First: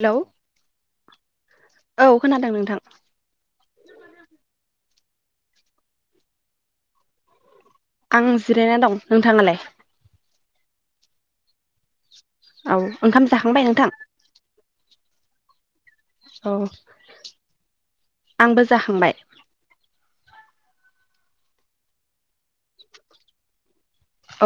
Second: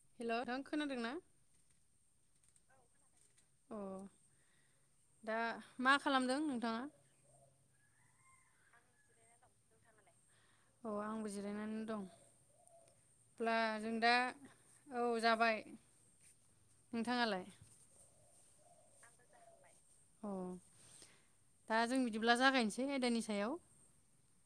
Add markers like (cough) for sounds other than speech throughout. Hello hello नोंथां खोनादोंना औ खोनादों नोंथां अ दा मा खालामदों नोंथाङा आं जिरायना दं। नोंथाङालाय? अ आंबो जिरायना औ ओंखाम जाखांबाय नोंथां? जों दा औ जाबाय औ नोंथाङालाय आंबो जाखांबाय अ दा जों बिदिब्ला जागायनोसै आयदानि सायाव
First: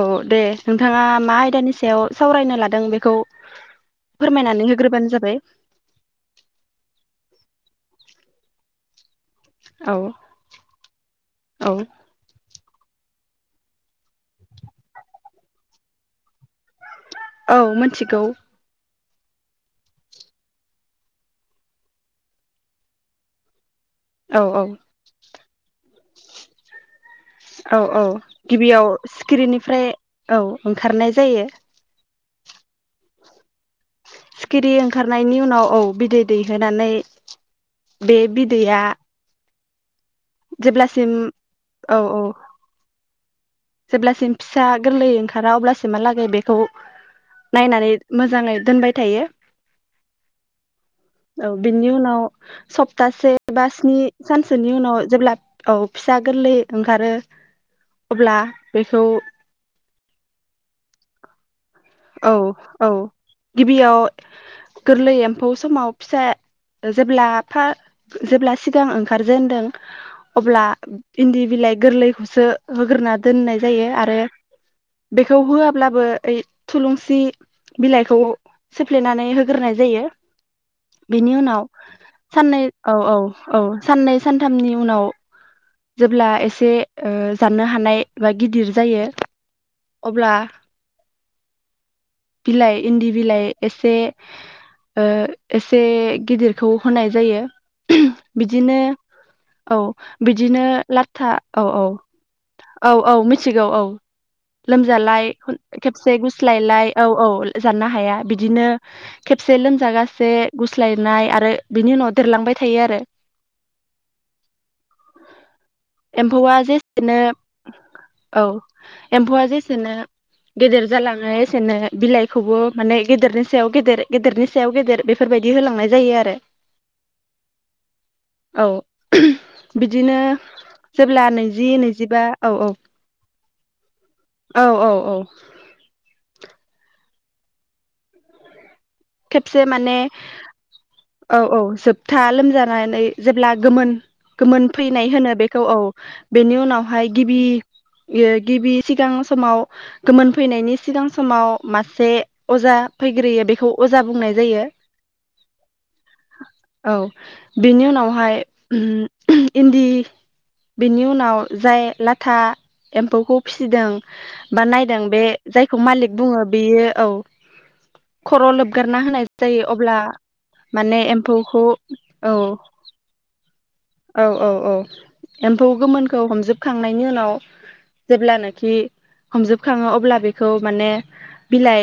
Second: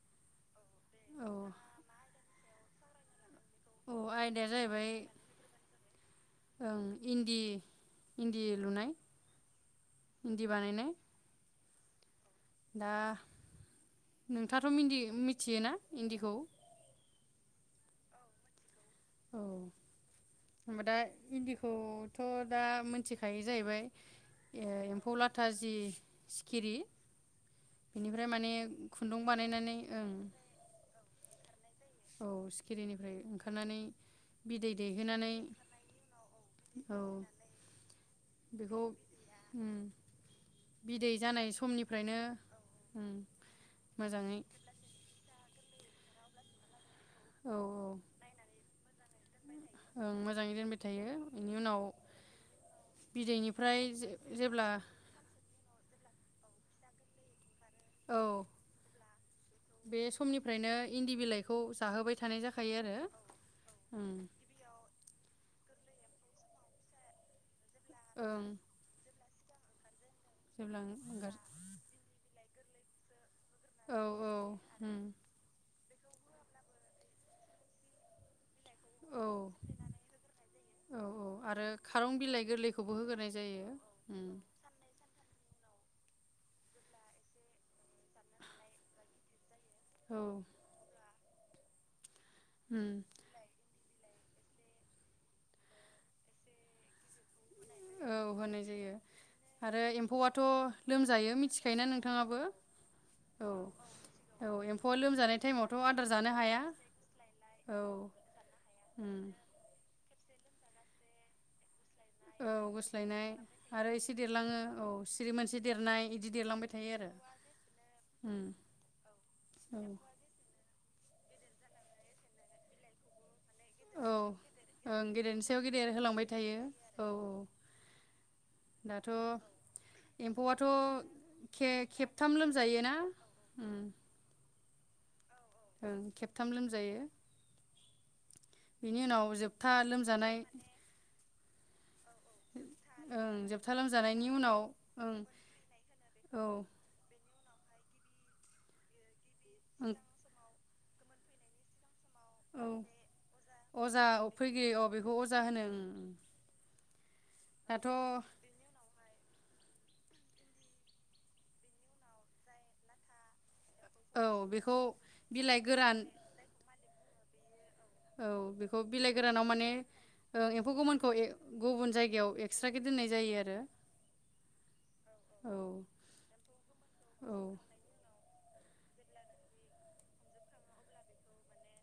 औ दे नोंथाङा औ मा आयदानि सायाव सावरायनो ला दों बेखौ अ आयदाया फोरमायनानै जाहैबाय होग्रोबानो जाबाय ओं दि इन्दि लुनाय औ इन्दि बानायनाय औ दा नोंथाङाथ' मिनदि मिथियोना इन्दिखौ? औ मोनथिगौ औ होनबा दा इन्दिखौथ दा मोनथिखायो जाहैबाय औ औ ए एम्फौ ला था जि सिखिरि औ औ बेनिफ्राय माने गिबियाव खुन्दुं बानायनानै सिखिरिनिफ्राय ओं औ ओंखारनाय जायो। औ सिखिरिनिफ्राय ओंखार सिखिरि ओंखारनायनि उनाव औ बिदै दैहोनानै औ बे बेखौ बिदैया उम जेब्लासिम बिदै जानाय औ समनिफ्रायनो औ जेब्लासिम मोजाङै फिसा गोरलै ओं खारा अब्लासो मालागै बेखौ औ नायनानै मोजाङै दोनबाय थायो ओं मोजाङै दोनबाय थायो औ बेनि बिनि उनाव सप्तासे बा बिदैनिफ्राय स्नि जे-जेब्ला सानसोनि उनाव जेब्ला औ फिसा गोरलै ओंखारो औ अब्ला बेखौ बे समनिफ्रायनो इन्दि बिलाइ औ औ गिबियाव ओं गोरलै एम्फौ समाव फिसा जेब्ला फा ओं जेब्ला सिगां ओंखारजेेनदों अब्ला जेब्ला ओंगार इन्दि बिलाइ गोरलैखौसो होगोरना दोननाय जायो औ आरो औ उम बेखौ होआ ब्लाबो ओइ थुलुंसि बिलाइखौ सोफ्लेनानै औ होग्रोनाय जायो। औ औ बेनि उनाव आरो खारं बिलाइ साननै गोरलैखौबो औ औ होग्रोनाय औ जायो साननै उम सानथामनि उनाव जेब्ला एसे ओ जाननो हानाय बा गिदिर जायो औ अब्ला उम बिलाइ इन्दि बिलाइ एसे। ओ एसे गिदिरखौ होनाय जायो‌। औ होनाय जायो औ आरो एम्फौआथ' बिदिनो लाथा लोमजायो औ मिथिखायो ना औ नोंथाङाबो औ- औ एम- जालाय खे-खेबसे गुस्लायलाय औ औ औ जानो हाया बिदिनो उम खेबसे लोमजा गासे गुस्लायनाय आरो। बिनि उनाव औ देरलांबाय थायो आरो गोस्लायनाय आरो एसे देरलाङो औ सिरि मोनसे देरनाय बिदि एम्फौआ देरलांबाय थायो आरो। जेसेनो औ बेसेनो गेदेर जालाङो एसेनो बिलाइखौबो माने गेदेरनि‌ सायाव गेदेर औ गेदेरनि सायाव गेदेर ओं गेदेरनि बेफोरबायदि सायाव गेदेर होलांनाय जायो होलांबाय आरो थायो औ औ दाथ' बिदिनो एम्फौआथ' जेब्ला नैजि खे नैजिबा खेबथाम औ-औ लोमजायोना औ-औ-औ ओ खेबथाम लोमजायो। बिनि उनाव जोबथा लोमजानाय। औ-औ जोब था लोमजानानै ओं जेब्ला जोबथा गोमोन लोमजानायनि उनाव गोमोन फैनाय ओं होनो बेखौ औ औ बेनि उनावहाय गिबि यो गिबि सिगां समाव गोमोन फैनायनि सिगां समाव मासे अजा ओं फैग्रोयो बेखौ औ अजा बुंनाय जायो फैग्रोयो अ बेखौ अजा होनो ओम औ बेनि उनावहाय ओम इन्दि बेनि उनाव जाय लाथा एम्फौखौ फिसिदों औ बा बेखौ नायदों बे बिलाइ जायखौ गोरान मालिक बुङो बेयो औ औ खर' बेखौ लोबगारना बिलाइ होनाय गोरानाव जायो माने अब्ला एम्फौ माने गोमोनखौ एम्फौखौ गुबुन औ जायगायाव एक्सट्राखे दोननाय जायो आरो (inaudible) औ औ औ औ एम्फौ गोमोनखौ हमजोबखांनायनि उनाव औ जेब्लानो बि हमजोबखाङो अब्ला बेखौ माने बिलाइ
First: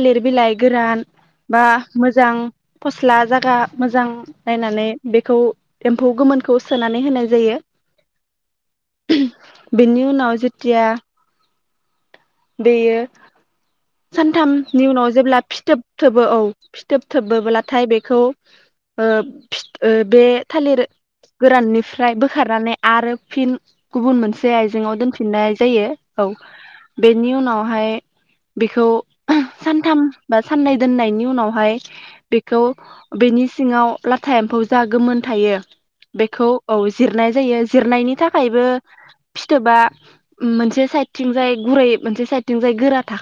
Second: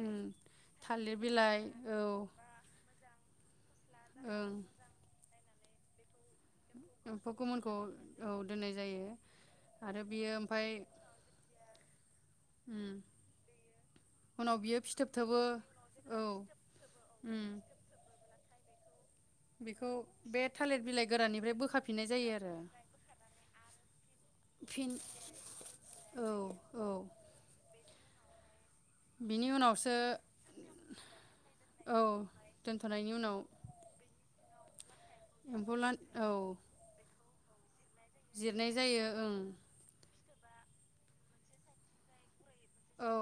उम बिलाइ गोरान थालिर बिलाइ बा औ मोजां फ (unintelligible) जायगा मोजां ओं नायनानै बेखौ फौ गोमोन। एम्फौ गोमोनखौ औ दोननाय जायो आरो बियो ओमफाय उम दैयो उनाव बियो सानथामनि फिथोब उनाव जेब्ला थोबो फिथोब थोबो औ फिथोब उम थोबोब्लाथाय बेखौ खौ ओ फि बेखौ ओ बे थालिर बिलाइ बोखाफिननाय गोराननिफ्राय जायो आरो बोखारनानै आरो फिन गुबुन मोनसे फिन आइजेंआव दोनफिननाय जायो औ औ बेनि उनावहाय बेखौ बिनि उनावसो सानथाम बा साननै दोननायनि उनावहाय औ बेखौ दोनथ'नायनि उनाव बेनि सिङाव ला था एमफौ जा गोमोन थायो एम्फौ लान बेखौ औ जिरनाय जायो। जिरनायनि थाखायबो जिरनाय जायो ओं फिथोबा मोनसे साइदथिं जाय गुरै मोनसे साइद औ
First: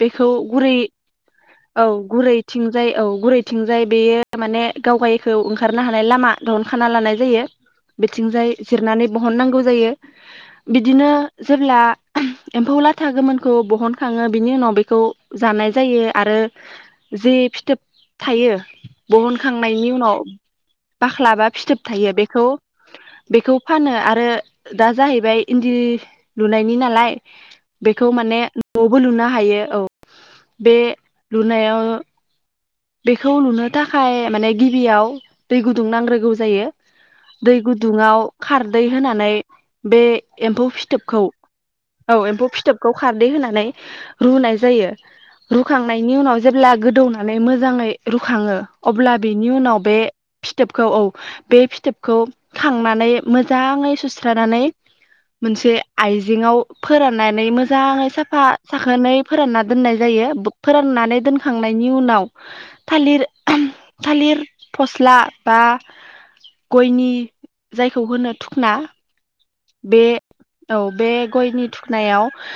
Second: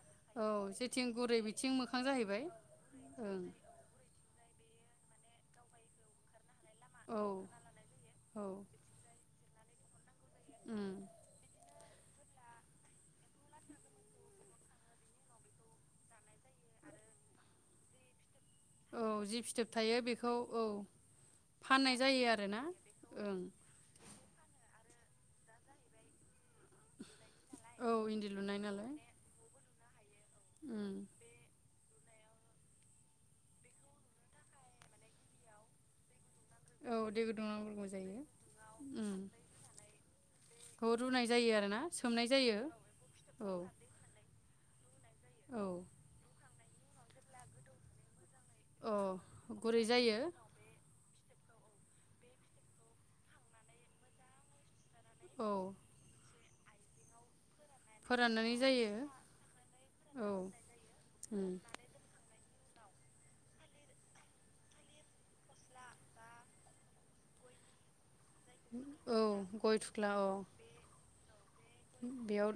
बेखौ औ गुरै जेथिं गुरै बिथिं औ मोखां जाहैबाय गुरैथिंजाय औ ओं गुरैथिंजाय बे बे माने गावगायखौ ओंखारनो हानाय लामा ब'हन खाना लानाय औ जायो औ बिथिंजाय जिरनानै ब'हन नांगौ जायो। उम बिदिनो जेब्ला एम्फौ लाथा गोमोनखौ बहनखाङो। बिनि उनाव बेखौ जानाय जायो आरो जि फिथोब थायो औ जि फिथोब बहनखांनायनि थायो उनाव बेखौ औ बाख्ला बा फिथोब फाननाय थायो जायो बेखौ आरोना ओं बेखौ फानो आरो दा जाहैबाय इन्दि लुनायनि नालाय औ बेखौ इन्दि माने लुनाय नालाय न'बो लुनो हायो औ बे उम लुनायाव बेखौ लुनो थाखाय माने गिबियाव दै गुदुं नांग्रोगौ जायो औ गुदुं दै नांग्रोगौ गुदुङाव जायो खारदै उम होनानै बे एम्फौ खौ फिथोबखौ रुनाय जायो आरोना औ सोमनाय एम्फौ जायो फिथोबखौ खारदै औ होनानै रुनाय जायो। औ रुखांनायनि उनाव जेब्ला गोदौनानै मोजाङै रु खाङो औ अब्ला बिनि उनाव गुरै बे जायो फिथोबखौ औ। बे फिथोबखौ खांनानै मोजाङै सुस्रानानै औ मोनसे आइजेंयाव फोराननानै मो जाङै साफा फोराननानै जायो साखोनै फोरानना दोननाय जायो औ फोराननानै उम दोनखांनायनि उनाव थालिर (unintelligible) थालिर फस्ला बा गयनि जायखौ होनो थुखना औ गय बे थुख्ला औ बे गयनि थुखनायाव बेयाव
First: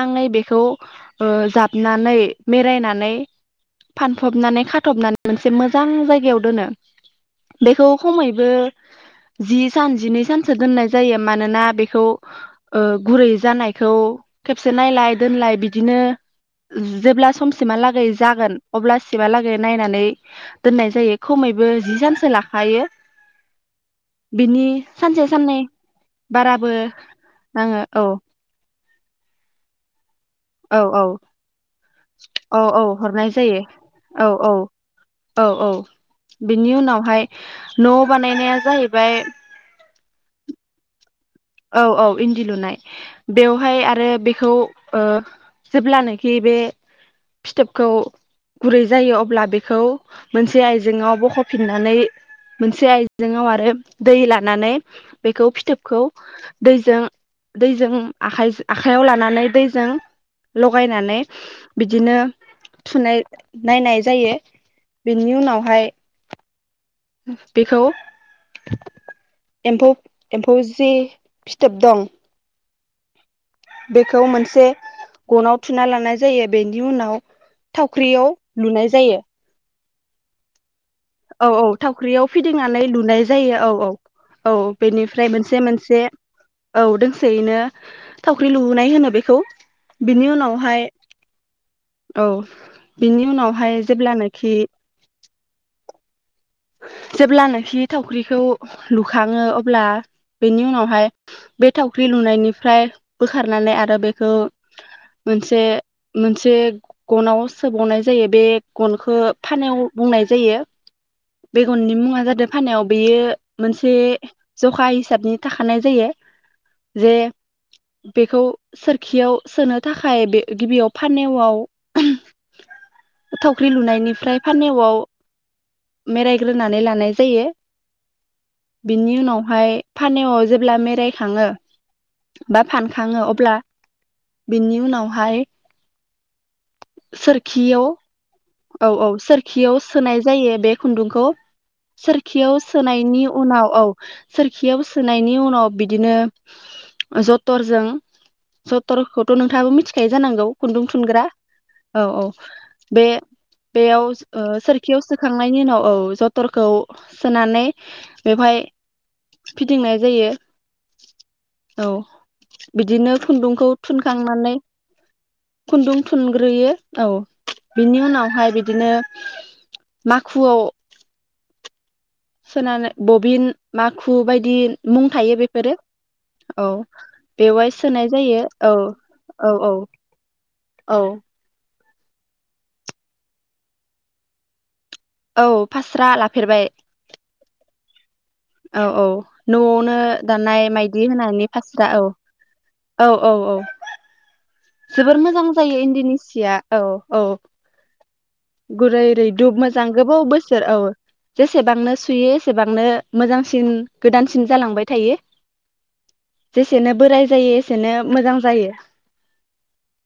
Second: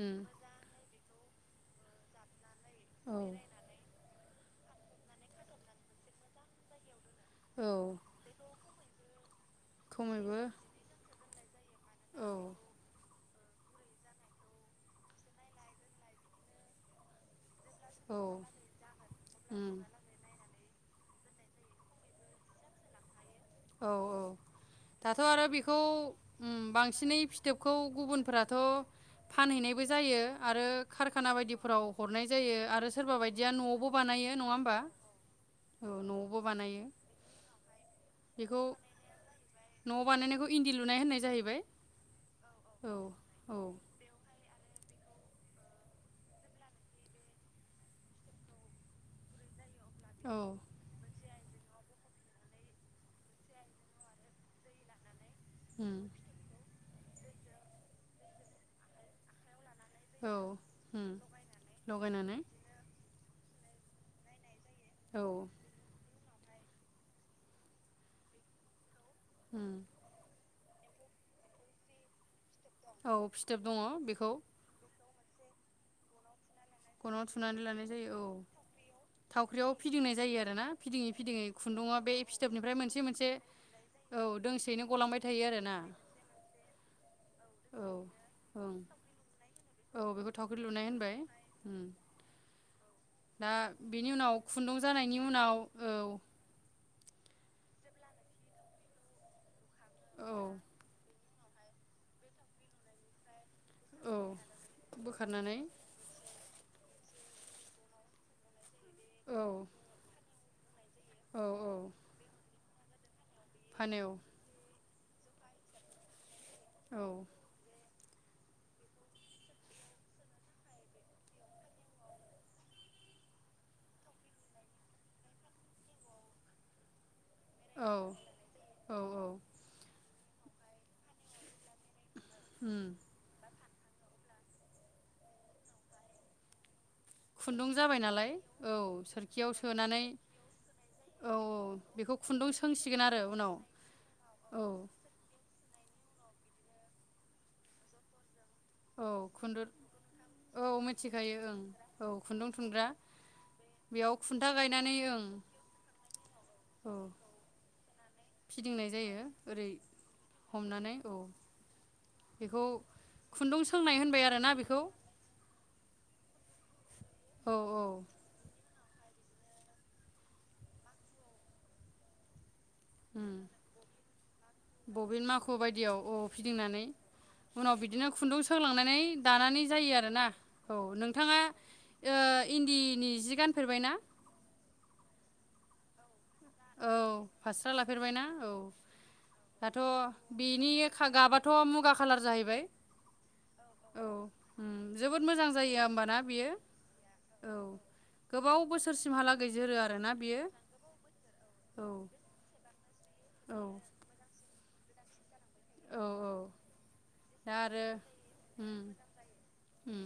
उम बे ओ जाबनानै मेरायनानै औ फान फबनानै खाथबनानै मोनसे मोजां जायगायाव दोनो औ बेखौ खमैबो जि सान जिनै खमैबो सानसो दोननाय जायो मानोना बेखौ औ ओ गुरै जानायखौ खेबसे नायलाय दोनलाय बिदिनो जेब्ला सम सिमहालागै औ जागोन अब्लासिमहालागै उम नायनानै दोननाय जायो खमैबो जि सानसो लाखायो औ औ बिनि दाथ' सानसे आरो साननै बेखौ उम बाराबो बांसिनै फिथोबखौ नाङो औ गुबुनफोराथ' फानहैनायबो जायो आरो औ औ कारखाना बायदिफोराव हरनाय जायो औ औ आरो सोरबा हरनाय बायदिया जायो न'आवबो औ बानायो नङा औ होमबा औ न'आवबो बिनि बानायो उनावहाय न' बानायनाया जाहैबाय। न' बानायनायखौ इन्दि लुनाय होननाय जायो औ औ इन्दि लुनाय औ बेवहाय आरो बेखौ ओ जेब्लानाखि बे फिथोबखौ गुरै जायो अब्ला बे खौ औ मोनसे आइजेआव बख फिननानै मोनसे आइजेंआव आरो दै लानानै। बेखौ उम फिथोबखौ दैजों दैजों आखाइआव लानानै दै जों औ उम लगायनानै बिदिनो लगायनानै थुनाय नायनाय जायो। औ बेनि उनावहाय। बेखौ। उम एम्फौ एम्फौ जि फिथोब दं औ। फिथोब दङ बेखौ मोनसे गनाव थुना लानाय जायो। बेनि उनाव गनाव थुनानै लानाय जायो औ थावख्रियाव लुनाय जायो। थावख्रियाव फिदिंनाय जायो आरोना? फिदिङै फिदिङै औ-औ खुन्दुङा बे थावख्रियाव फिथोबनिफ्राय फिदिंनानै मोनसे लुनाय मोनसे जायो औ-औ- औ दोंसेयैनो गलांबाय बेनिफ्राय थायो मोनसे आरोना मोनसे औ दोंसेयैनो औ थावख्रि ओं लुनाय होनो बेखौ। औ बिनि बेखौ थावख्रि लुनाय उनावहाय होनबाय। उम औ बिनि दा उनावहाय बेनि उनाव जेब्लानोखि खुन्दुं जानायनि उनाव औ जेब्लानाखि थावख्रिखौ लुखाङो अब्ला औ बेनि उनावहाय बे थावख्रि लुनायनिफ्राय खारनानै आरो औ बेखौ बोखारनानै मोनसे-मोनसे गनावआव सोबावनाय जायो बे गनखौ औ फानेव बुंनाय जायो। औ बे औ गननि मुङा जादों फानायाव बेयो मोनसे फानो जखा हिसाबनि थाखानाय जायो। औ जे बेखौ सोरखियाव सोनो थाखाय बे गिबियाव फानवआव ओहोम थावख्रि लुनायनिफ्राय फानवआव मेरायग्रोनानै लानाय जायो औ औ बिनि उनाव हाय फानेवाव (unintelligible) मेरायखाङो बा उम फानखाङो अब्ला बिनि उनावहाय खुन्दुं जाबाय नालाय, औ औ-औ सोरखियाव सोनानै सोनाय जायो बे खुन्दुंखौ, औ बेखौ खुन्दुं सोरखियाव सोंसिगोन आरो सोनायनि उनाव औ औ सोरखियाव सोनायनि उनाव बिदिनो जथरजों औ जतर'खौथ' खुन्दुर नोंथाङाबो मिथिखायो जानांगौ औ खुन्दुं थुनग्रा मिथिखायो ओं औ औ-औ खुन्दुं थुनग्रा बे बेयाव ओ खुन्था गायनानै सोरखियाव ओं सोखांनायनि उनाव औ जथरखौ औ सोनानै (unintelligible) फिदिंनाय जायो ओरै फिदिंनाय जायो हमनानै औ, औ बेखौ बिदिनो खुन्दुं खुन्दुंखौ सोंनाय होनबाय थुनखांनानै आरोना बेखौ? खुन्दुं थुनग्रोयो औ बिनि उनाव ओमफ्राय बिदिनो माखुआव सोनानै उम बबिन माखु बायदि मुं बबिन थायो माखु बेफोरो बायदियाव औ औ फिदिंनानै उनाव बेवहाय बिदिनो सोनाय खुन्दुं जायो औ सोंलांनानै -औ दानानै -औ जायो आरोना -औ नोंथाङा ओ इन्दिनि जि गानफेरबाय ना? औ फास्रा ला फेरबाय। लाफेरबाय ना? औ औ न'आवनो दानाय बेनि मायदि होनानै गाबाथ' फास्रा मुगा औ। खालार जाहैबाय औ औ औ। उम जोबोर जोबोद मोजां जायो होमबाना इन्दिनि बियो सिया औ औ। गोबाव गुरै बोसोरसिमहालागै रैदुब जोरो मोजां आरोना गोबाव बियो बोसोर औ। औ जेसेबांनो सुयो एसेबां नो औ मोजांसिन गोदानसिन जालांबाय थायो। औ औ। सेनो दा आरो उम उम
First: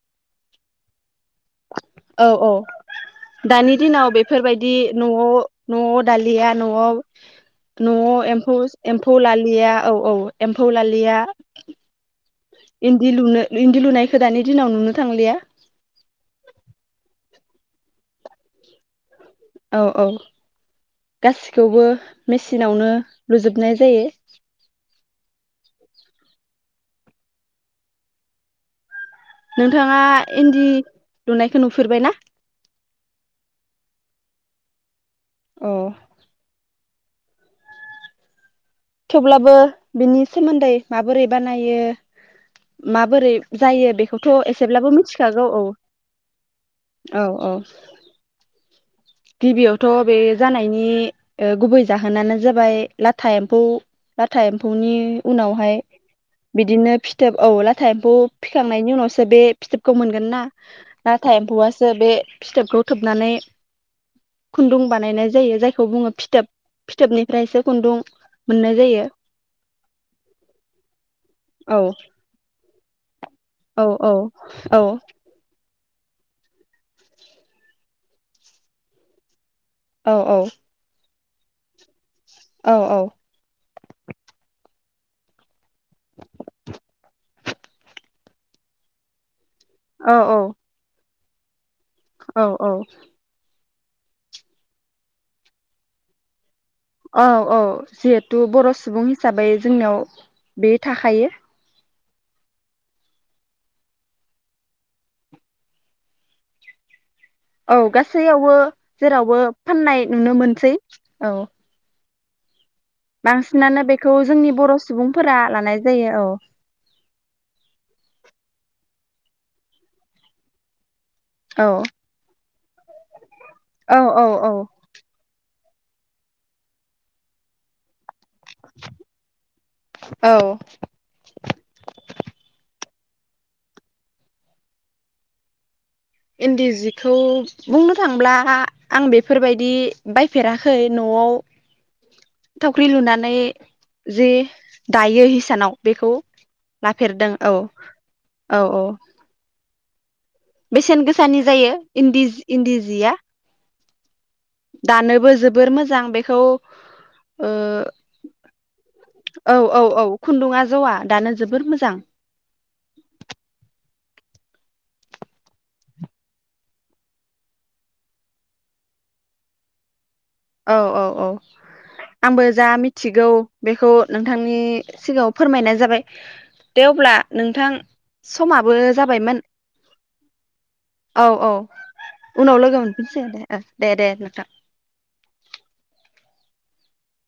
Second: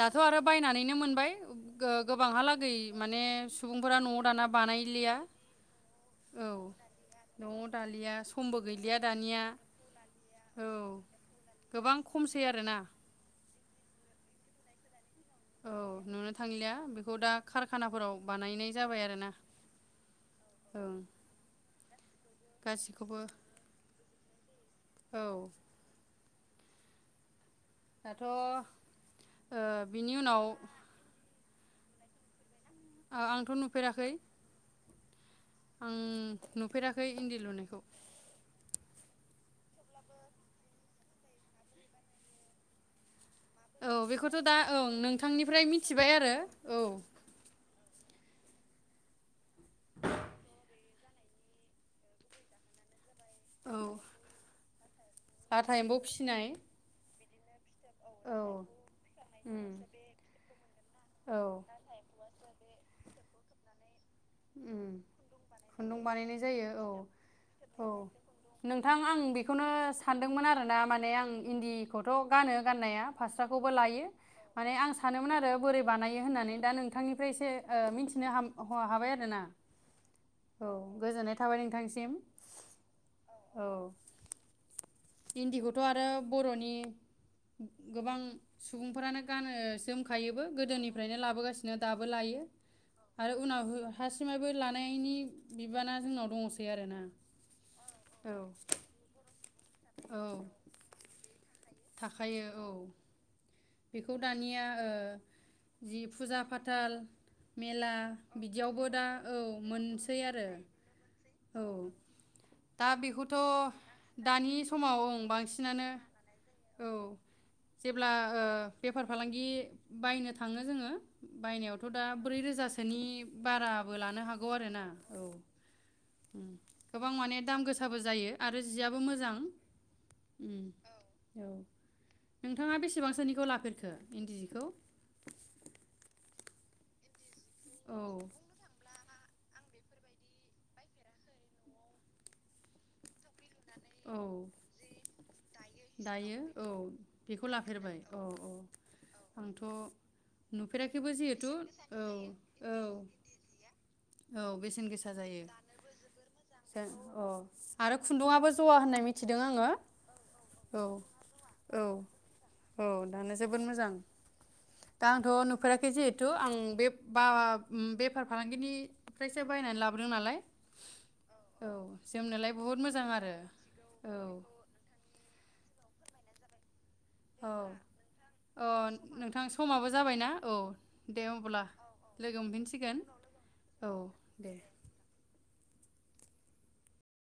दाथ' आरो बायनानैनो मोनबाय। औ औ गो-गोबांहालागै माने दानि सुबुंफोरा दिनाव न'आव दाना बेफोरबायदि बानायलिया न'आव, न'आव दालिया औ न'आव, दङ दालिया न'आव समबो एम्फौ, गैलिया एम्फौ दानिया लालिया औ औ औ एम्फौ लालिया। गोबां खमसै आरोना इन्दि लुनो इन्दि लुनायखौ दानि दिनाव नुनो थांलिया औ नुनो थांलिया बेखौ दा कारखानाफोराव बानायनाय जाबाय आरोना। औ औ ओं गासिखौबो मेसिनावनो गासिखौबो लुजोबनाय जायो। औ दाथ' नोंथाङा बिनि उनाव इन्दि लुनाय खौ नुफेरबायना? ओह आंथ' नुफेराखै। अ आं नुफेरा खै इन्दि लुनायखौ। अब्लाबो बिनि सोमोन्दै माबोरै बानायो माबोरै औ जायो बेखौथ' दा ओं एसेब्लाबो मिथिखागौ नोंथांनिफ्राय औ, मिथिबाय आरो औ औ। गिबियावथ' बे जानायनि ओ गुबै जाहोनानो जाबाय लाथा एम्फौ औ लाथा एम्फौनि लाथा उनावहाय एम्फौ फिसिनाय बिदिनो फि थोब औ ला था एम्फौ औ फिखांनायनि उनावसो बे उम फिथोबखौ मोनगोन ना नाथाय औ एम्फौआसो बे फिथोबखौ थोबनानै खुन्दुं उम बानायनाय जायो जायखौ खुन्दुं बुङो बानायनाय फिथोब जायो औ फिथोबनिफ्रायसो औ खुन्दुं मोननाय नोंथां जायो आं बेखौनो सानदोंमोन आरोना माने आं औ इन्दिखौथ' गानो। गाननाया फास्राखौबो औ लायो औ माने औ आं सानोमोन आरो बोरै बानायो होननानै दा नोंथांनिफ्राय एसे ओ मिथिनो ह हाबाय आरो। थोना औ औ थाबाय नोंथांनिसिम। औ औ औ इन्दिखौथ' आरो बर'नि गोबां सुबुंफोरानो गानो औ जोमखायोबो गोदोनि माने लाबोगासि नो दाबो लायो औ आरो उनाव हो थासिमायबो लानायनि बिबाना जोंनाव दंङस औ औ जिहेतु बर' सुबुं हिसाबै जोंनियाव औ बे थाखायो थाखायो औ बेखौ दानिया ओ जि फुजा-फाथाल औ गासैयावबो जेरावबो फाननाय मोनसै नुनो आरो मोनसै। औ दा बेखौथ' बांसिनानो बेखौ जोंनि दानि बर' समाव ओं सुबुंफोरा लानाय बांसिनानो जायो औ जेब्ला ओ बेफार फालांगि बायनो थांङो जोंङो। औ बायनायावथ' दा ब्रै रोजासोनि बाराबो औ लानो औ हागौ औ आरो ना औ गोबां माने दाम गोसाबो जायो। आरो जियाबो मोजां औ उम औ नोंथांङा बेसेबांस खो नि खौ लाफेरखो इन्दि जि खौ? इन्दि जिखौ बुंनो थांब्ला आं बेफोरबायदि बायफेराखै न'आव थावख्रि लुनानै जि औ दायो हिसानाव बेखौ दायो औ लाफेरदों औ औ औ आंथ' बेसेन नुफेराखैबो गोसानि जिहेथु जायो औ इन्दिज औ इन्दि जिया। औ बेसेन गोसा दानोबो जायो। जोबोर मोजां बेखौ दा अ ओ आरो खुन्दुंआबो औ औ औ खुन्दुङा ज'आ दानो जोबोर औ मोजां। औ दानो जोबोद मोजां दा आंथ' नुफेराखैे जिहेथु आं‌ बे बा उम बेफार-फालांगिनिफ्रायसो बायनानै लाबोद औ औ औ आंबो जोमनोलाय जा बुहुद मोजां मिथिगौ आरो बेखौ औ नोंथांनि सिगाङाव फो फोरमायनाय जाबाय। दे अब्ला औ नोंथां अ समाबो जाबायमोन। नोंथां समाबो जाबायना औ दे औ औ अब्ला उनाव लोगो मोनफिनसै दे। औ दे दे नोंथां।